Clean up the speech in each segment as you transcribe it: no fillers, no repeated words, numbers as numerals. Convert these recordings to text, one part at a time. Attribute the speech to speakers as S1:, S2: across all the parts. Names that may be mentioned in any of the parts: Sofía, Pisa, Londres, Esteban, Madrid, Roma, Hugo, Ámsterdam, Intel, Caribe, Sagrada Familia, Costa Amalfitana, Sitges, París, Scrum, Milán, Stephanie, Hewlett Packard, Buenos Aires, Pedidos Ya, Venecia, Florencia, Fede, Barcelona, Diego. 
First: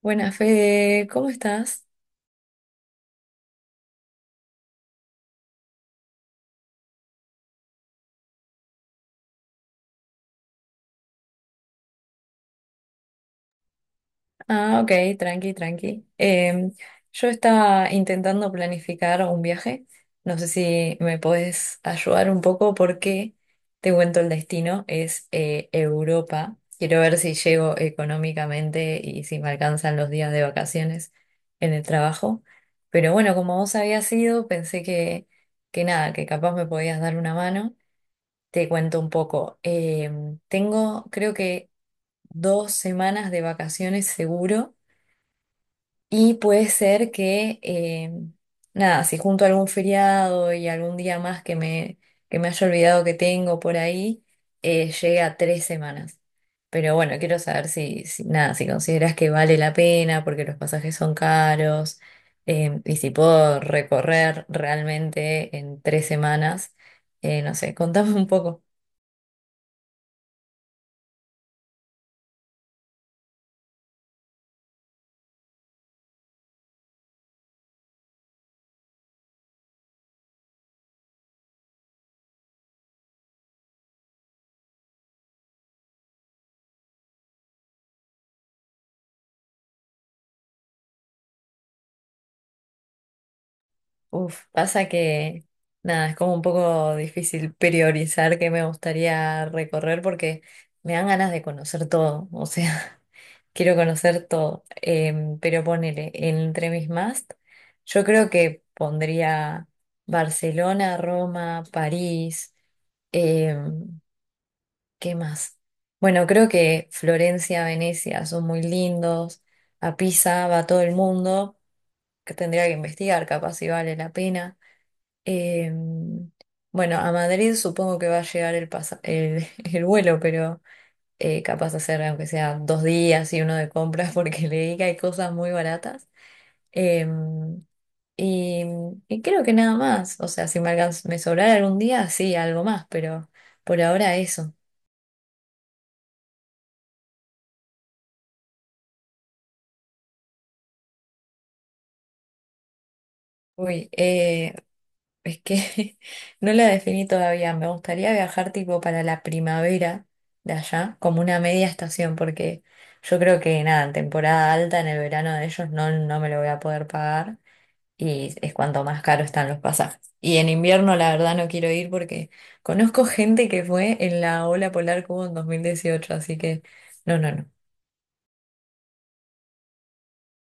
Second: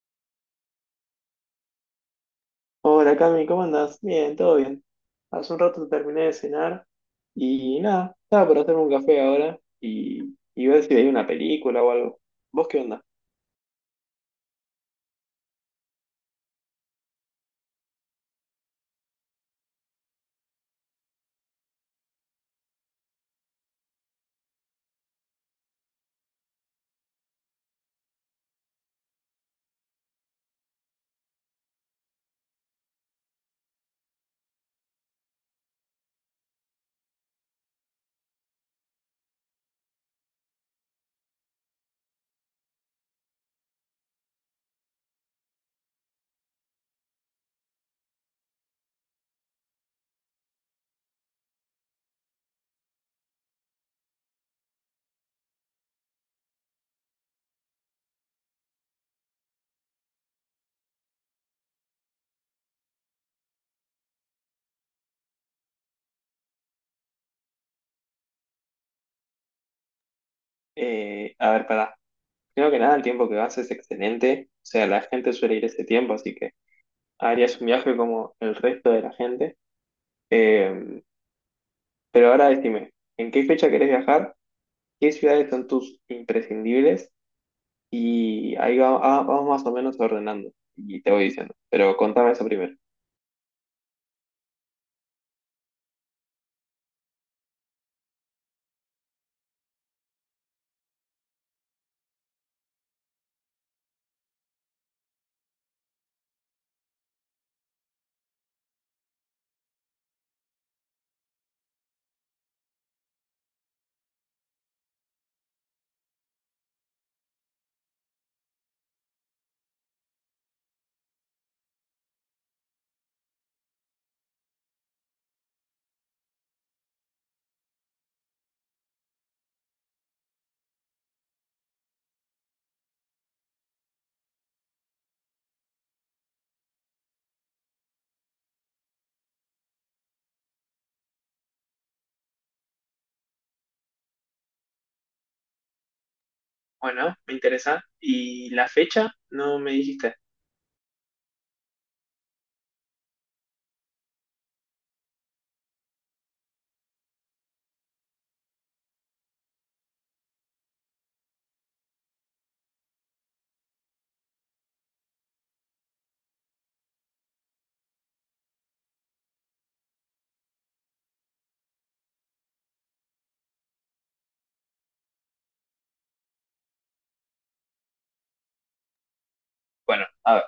S1: Buenas, Fede, ¿cómo estás?
S2: Hola Cami, ¿cómo andas? Bien, todo bien. Hace un rato terminé de cenar y nada, estaba por hacerme un café ahora y ver si veía una película o algo. ¿Vos qué onda?
S1: Ah, ok, tranqui, tranqui. Yo estaba intentando planificar un viaje. No sé si me podés ayudar un poco porque te cuento el destino, es Europa. Quiero ver si llego económicamente y si me alcanzan los días de vacaciones en el trabajo. Pero bueno, como vos habías ido, pensé que nada, que capaz me podías dar una mano. Te cuento un poco. Tengo, creo que 2 semanas de vacaciones seguro y puede ser que, nada, si junto algún feriado y algún día más que me haya olvidado que tengo por ahí, llegue a 3 semanas. Pero bueno, quiero saber nada, si consideras que vale la pena porque los pasajes son caros, y si puedo recorrer realmente en 3 semanas, no sé, contame un poco.
S2: A ver, pará. Primero que nada, el tiempo que vas es excelente. O sea, la gente suele ir ese tiempo, así que harías un viaje como el resto de la gente. Eh, pero ahora decime, ¿en qué fecha querés viajar? ¿Qué ciudades son tus imprescindibles? Y vamos más o menos ordenando y te voy diciendo. Pero contame eso primero.
S1: Uf, pasa que nada, es como un poco difícil priorizar qué me gustaría recorrer porque me dan ganas de conocer todo, o sea, quiero conocer todo. Pero ponele, entre mis más, yo creo que pondría Barcelona, Roma, París, em, ¿qué más? Bueno, creo que Florencia, Venecia son muy lindos, a Pisa va todo el mundo, que tendría que investigar, capaz si vale la pena. Em, bueno, a Madrid supongo que va a llegar el vuelo, pero capaz hacer aunque sea 2 días y uno de compras porque leí que hay cosas muy baratas. Em, y, y creo que nada más, o sea, si me sobrara algún día, sí, algo más, pero por ahora eso.
S2: Bueno, me interesa. ¿Y la fecha? No me dijiste.
S1: Uy, es que no la definí todavía. Me gustaría viajar tipo para la primavera de allá, como una media estación, porque yo creo que nada, en temporada alta, en el verano de ellos, no, no me lo voy a poder pagar y es cuanto más caro están los pasajes. Y en invierno, la verdad, no quiero ir porque conozco gente que fue en la ola polar que hubo en 2018, así que no, no, no.
S2: Bueno, a ver.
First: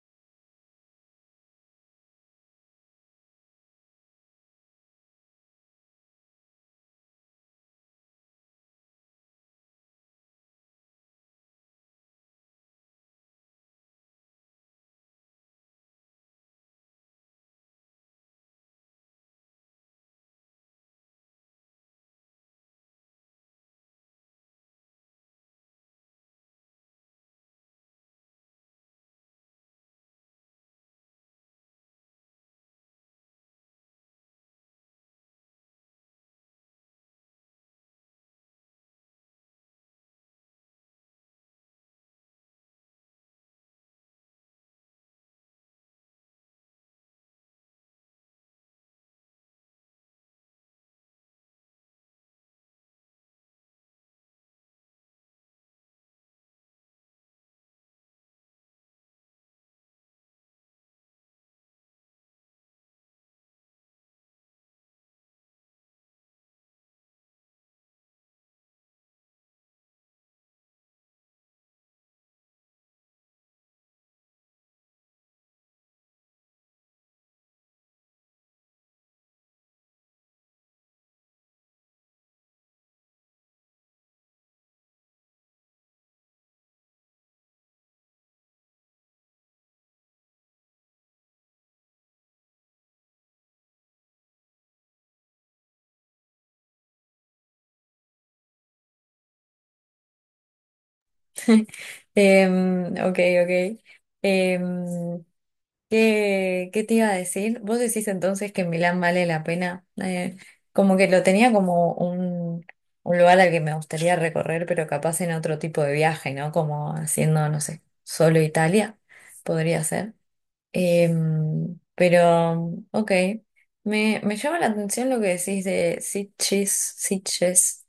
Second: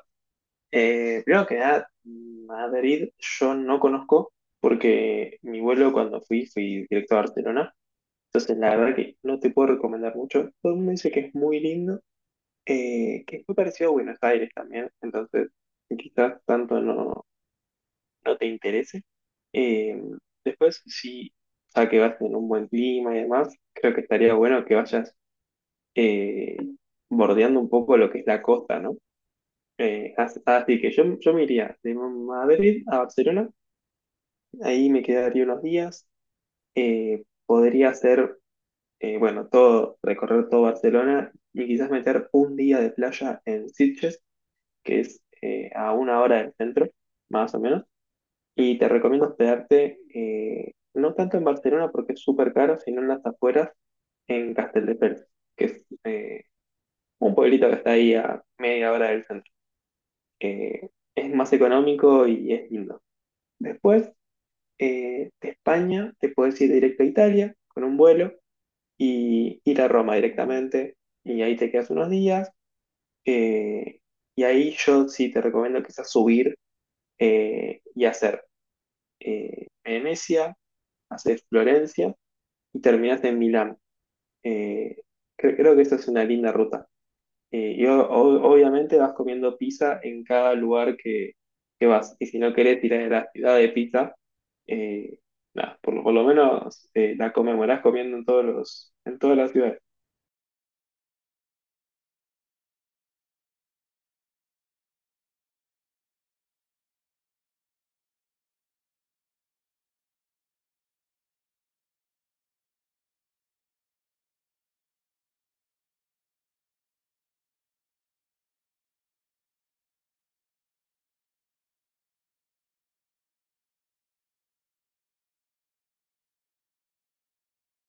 S2: Primero que nada, Madrid yo no conozco porque mi vuelo cuando fui fui directo a Barcelona. Entonces la verdad que no te puedo recomendar mucho. Todo el mundo dice que es muy lindo, que es muy parecido a Buenos Aires también. Entonces quizás tanto no, no te interese. Eh, Después, si ya que vas en un buen clima y demás, creo que estaría bueno que vayas eh, bordeando un poco lo que es la costa, ¿no? Así que yo me iría de Madrid a Barcelona, ahí me quedaría unos días, podría hacer, bueno, todo, recorrer todo Barcelona y quizás meter un día de playa en Sitges, que es a una hora del centro, más o menos, y te recomiendo hospedarte no tanto en Barcelona porque es súper caro, sino en las afueras, en Castelldefels, que es un pueblito que está ahí a media hora del centro. eh, es más económico y es lindo. Después, de España, te puedes ir directo a Italia con un vuelo y ir a Roma directamente. Y ahí te quedas unos días. eh, y ahí yo sí te recomiendo quizás subir y hacer Venecia, hacer Florencia y terminas en Milán. Eh, Creo que esa es una linda ruta. Y obviamente vas comiendo pizza en cada lugar que vas. Y si no querés tirar de la ciudad de pizza, eh, nada, por lo menos la conmemorás comiendo en en todas las ciudades.
S1: Ok, ok. Em, ¿Qué te iba a decir? ¿Vos decís entonces que Milán vale la pena? Como que lo tenía como un lugar al que me gustaría recorrer, pero capaz en otro tipo de viaje, ¿no? Como haciendo, no sé, solo Italia, podría ser. Pero, ok, me llama la atención lo que decís de Sitges, Sitges.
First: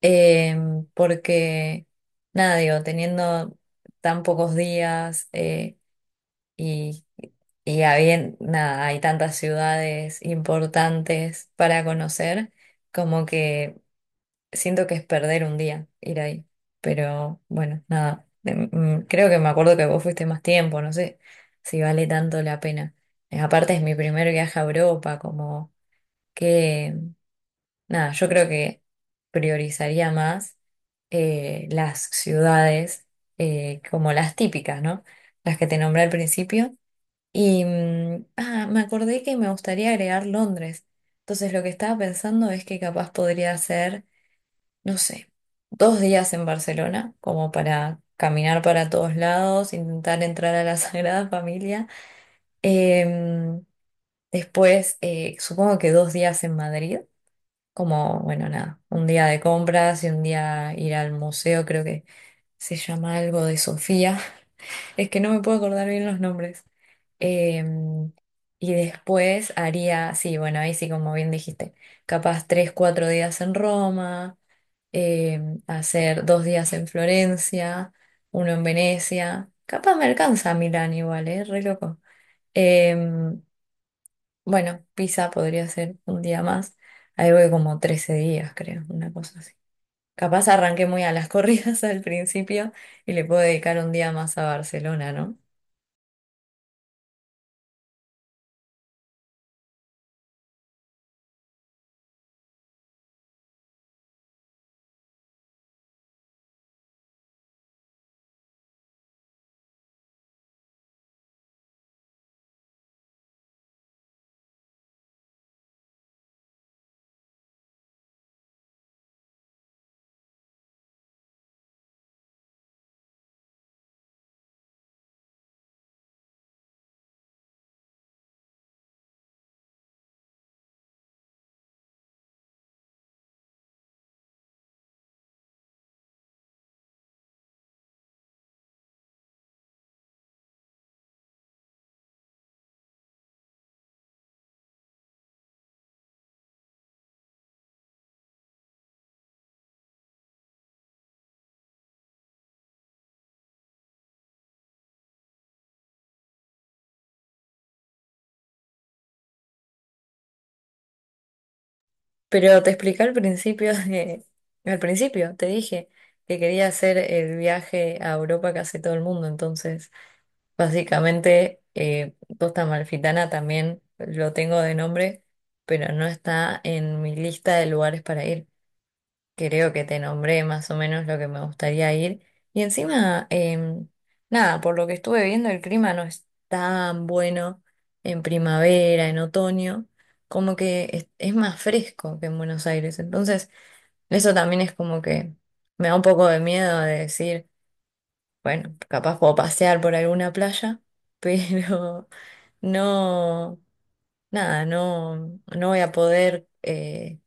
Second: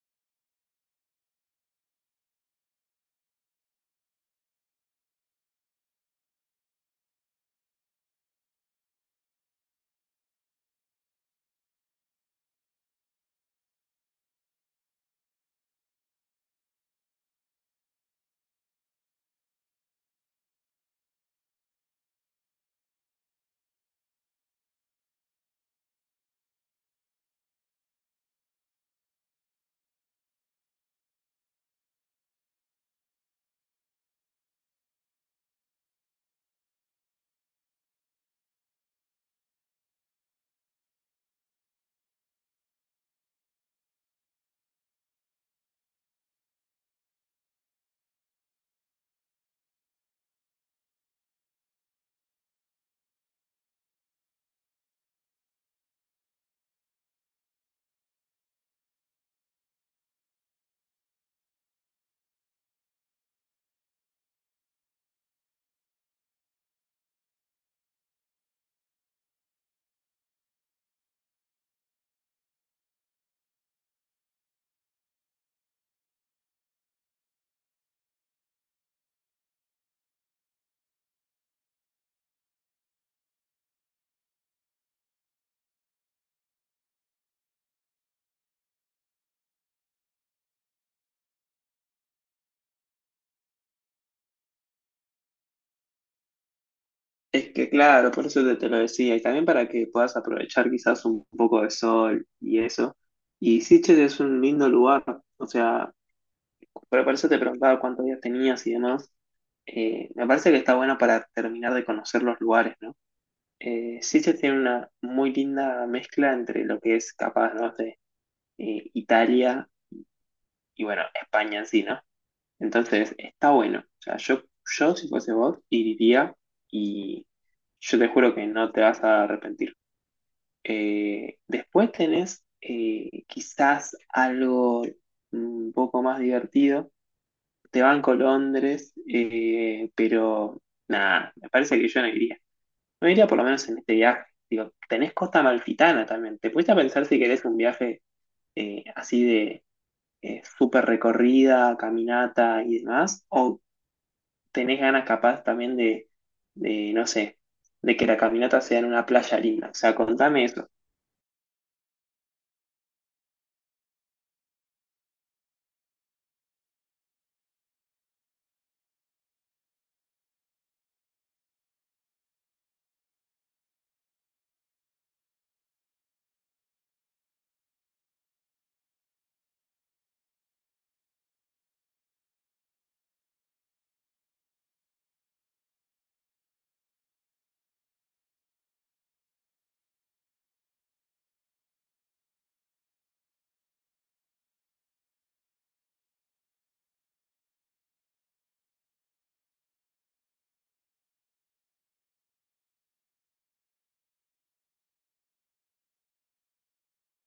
S1: Porque, nada, digo, teniendo tan pocos días, y, nada, hay tantas ciudades importantes para conocer, como que siento que es perder un día ir ahí. Pero bueno, nada, creo que me acuerdo que vos fuiste más tiempo, no sé si vale tanto la pena. Aparte es mi primer viaje a Europa, como que, nada, yo creo que priorizaría más, las ciudades, como las típicas, ¿no? Las que te nombré al principio y ah, me acordé que me gustaría agregar Londres. Entonces lo que estaba pensando es que capaz podría ser, no sé, 2 días en Barcelona, como para caminar para todos lados, intentar entrar a la Sagrada Familia. Em, después, supongo que 2 días en Madrid, como, bueno, nada, un día de compras y un día ir al museo, creo que se llama algo de Sofía. Es que no me puedo acordar bien los nombres. Em, y después haría, sí, bueno, ahí sí, como bien dijiste, capaz 3, 4 días en Roma, hacer 2 días en Florencia, uno en Venecia. Capaz me alcanza a Milán igual, ¿eh? Re loco. Em, bueno, Pisa podría ser un día más. Ahí voy como 13 días, creo, una cosa así. Capaz arranqué muy a las corridas al principio y le puedo dedicar un día más a Barcelona, ¿no?
S2: Es que claro, por eso te lo decía, y también para que puedas aprovechar quizás un poco de sol y eso. Y Sitges es un lindo lugar, o sea, pero por eso te preguntaba cuántos días tenías y demás. Me parece que está bueno para terminar de conocer los lugares, ¿no? Sí se tiene una muy linda mezcla entre lo que es capaz, ¿no? de Italia y bueno, España en sí, ¿no? Entonces, está bueno. O sea, yo si fuese vos, iría y yo te juro que no te vas a arrepentir. Después tenés quizás algo un poco más divertido. Te banco Londres, pero nada, me parece que yo no iría. No iría por lo menos en este viaje. Digo, tenés Costa Amalfitana también. ¿Te pusiste a pensar si querés un viaje así de súper recorrida, caminata y demás? ¿O tenés ganas capaz también no sé, de que la caminata sea en una playa linda? O sea, contame eso.
S1: Pero te expliqué al principio te dije que quería hacer el viaje a Europa que hace todo el mundo, entonces básicamente, Costa Amalfitana también lo tengo de nombre, pero no está en mi lista de lugares para ir. Creo que te nombré más o menos lo que me gustaría ir. Y encima, nada, por lo que estuve viendo, el clima no es tan bueno en primavera, en otoño, como que es más fresco que en Buenos Aires. Entonces, eso también es como que me da un poco de miedo de decir, bueno, capaz puedo pasear por alguna playa, pero no, nada, no, no voy a poder...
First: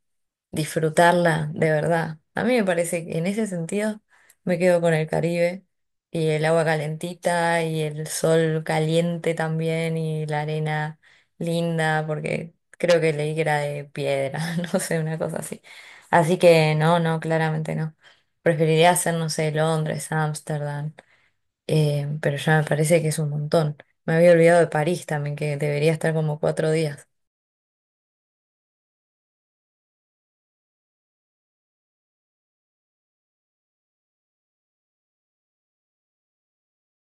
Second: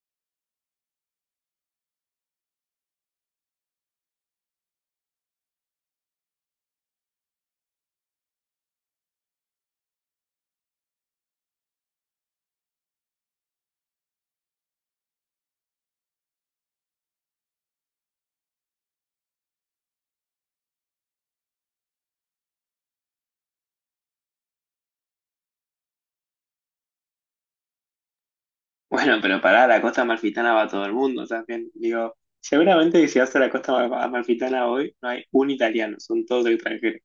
S1: disfrutarla de verdad. A mí me parece que en ese sentido me quedo con el Caribe y el agua calentita y el sol caliente también y la arena linda, porque creo que leí que era de piedra, no sé, una cosa así. Así que no, no, claramente no. Preferiría hacer, no sé, Londres, Ámsterdam, pero ya me parece que es un montón. Me había olvidado de París también, que debería estar como 4 días.
S2: Bueno, pero pará, la Costa Amalfitana va a todo el mundo también. Digo, seguramente que si vas a la Costa Amalfitana hoy, no hay un italiano, son todos extranjeros.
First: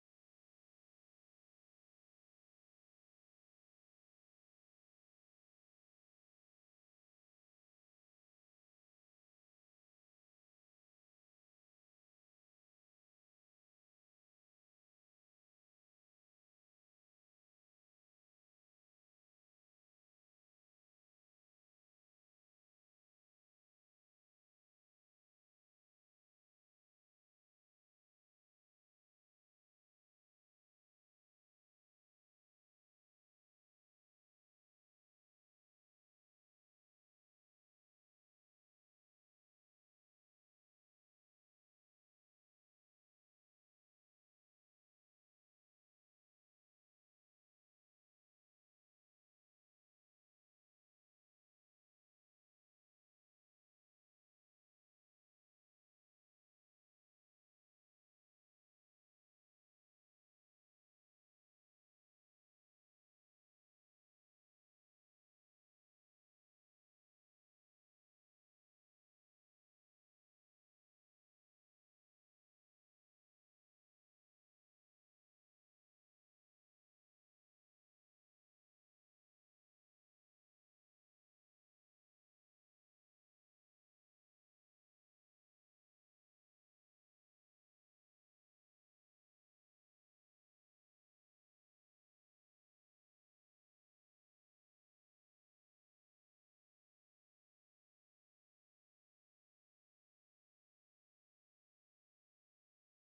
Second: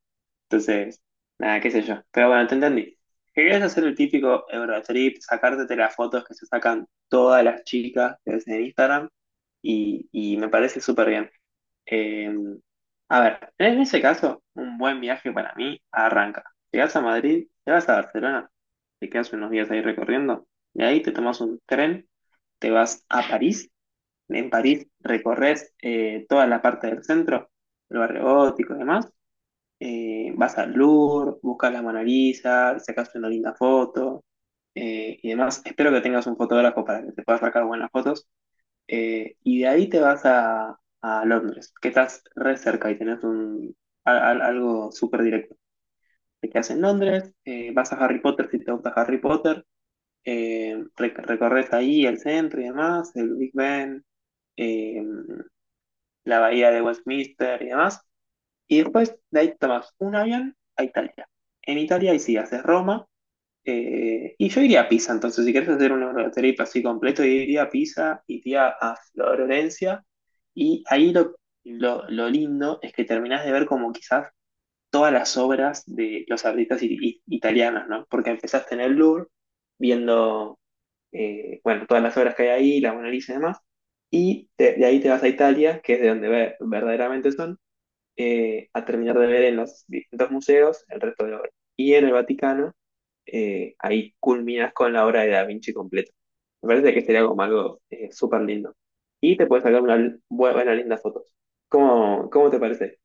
S2: Entonces, nada, qué sé yo. Pero bueno, te entendí. Querías hacer el típico Eurotrip, sacarte las fotos que se sacan todas las chicas que ves en Instagram y me parece súper bien. Eh, a ver, en ese caso, un buen viaje para mí arranca. Llegas a Madrid, te vas a Barcelona, te quedas unos días ahí recorriendo, de ahí te tomas un tren, te vas a París, en París recorres toda la parte del centro, el barrio gótico y demás vas al Louvre, buscas la Mona Lisa, sacas una linda foto y demás. Espero que tengas un fotógrafo para que te puedas sacar buenas fotos. Y de ahí te vas a Londres, que estás re cerca y tenés algo súper directo. Te quedas en Londres, vas a Harry Potter si te gusta Harry Potter, recorres ahí el centro y demás, el Big Ben, eh, la bahía de Westminster y demás. Y después de ahí tomas un avión a Italia. En Italia ahí sí haces Roma. Y yo iría a Pisa, entonces si querés hacer un Eurotrip así completo, yo iría a Pisa, iría a Florencia. Y ahí lo lindo es que terminás de ver como quizás todas las obras de los artistas italianos, ¿no? Porque empezaste en el Louvre viendo, bueno, todas las obras que hay ahí, la Mona Lisa y demás. Y de ahí te vas a Italia, que es de donde verdaderamente son a terminar de ver en los distintos museos el resto de la obra. Y en el Vaticano, ahí culminas con la obra de Da Vinci completa. Me parece que sería como algo súper lindo. Y te puedes sacar buena, linda fotos. ¿Cómo, cómo te parece?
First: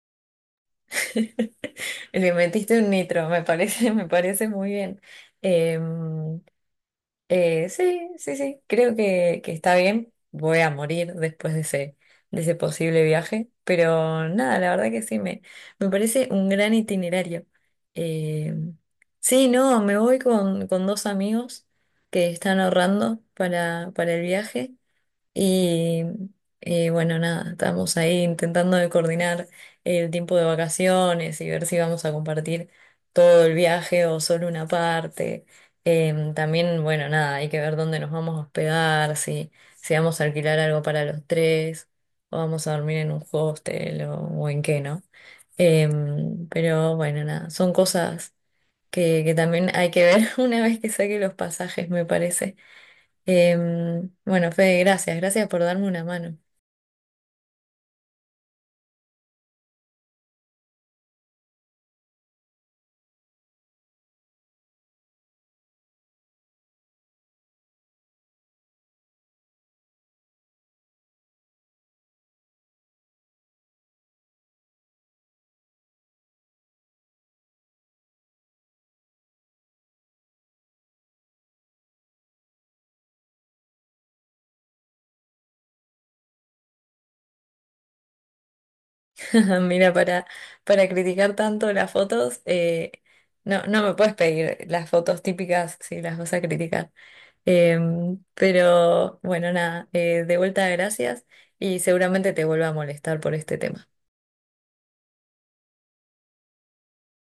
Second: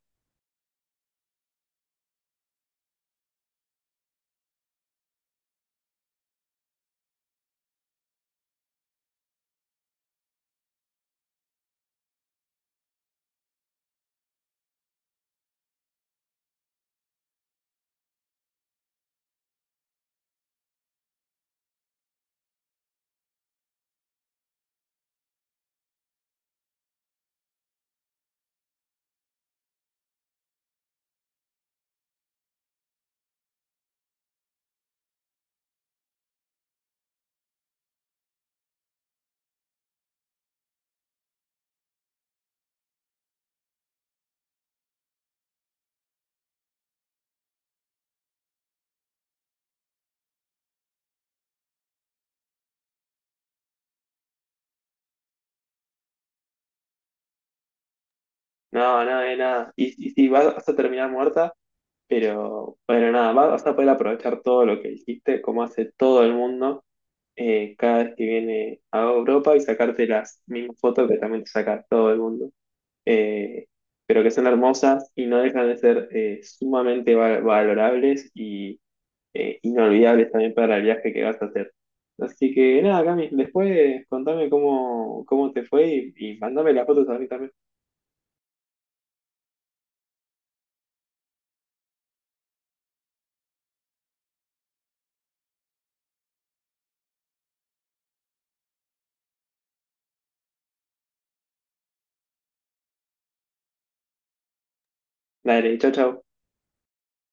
S1: Le metiste un nitro, me parece, me parece muy bien. Em, sí, sí, sí, creo que está bien. Voy a morir después de ese posible viaje, pero nada, la verdad que sí, me parece un gran itinerario. Em, sí, no, me voy con dos amigos que están ahorrando para el viaje. Y bueno, nada, estamos ahí intentando de coordinar el tiempo de vacaciones y ver si vamos a compartir todo el viaje o solo una parte. También, bueno, nada, hay que ver dónde nos vamos a hospedar, si vamos a alquilar algo para los tres, o vamos a dormir en un hostel o en qué, ¿no? Pero bueno, nada, son cosas que también hay que ver una vez que saque los pasajes, me parece. Bueno, Fede, gracias, gracias por darme una mano.
S2: No, nada de nada. Y sí, vas a terminar muerta, pero bueno, nada, vas a poder aprovechar todo lo que hiciste, como hace todo el mundo cada vez que viene a Europa y sacarte las mismas fotos que también te saca todo el mundo. eh, pero que son hermosas y no dejan de ser sumamente valorables y inolvidables también para el viaje que vas a hacer. Así que nada, Cami, después contame cómo, cómo te fue y mandame las fotos a mí también.
S1: Mira, para criticar tanto las fotos, no, no me puedes pedir las fotos típicas si las vas a criticar. Pero bueno, nada, de vuelta gracias y seguramente te vuelva a molestar por este tema.
S2: Dale, chao, chao.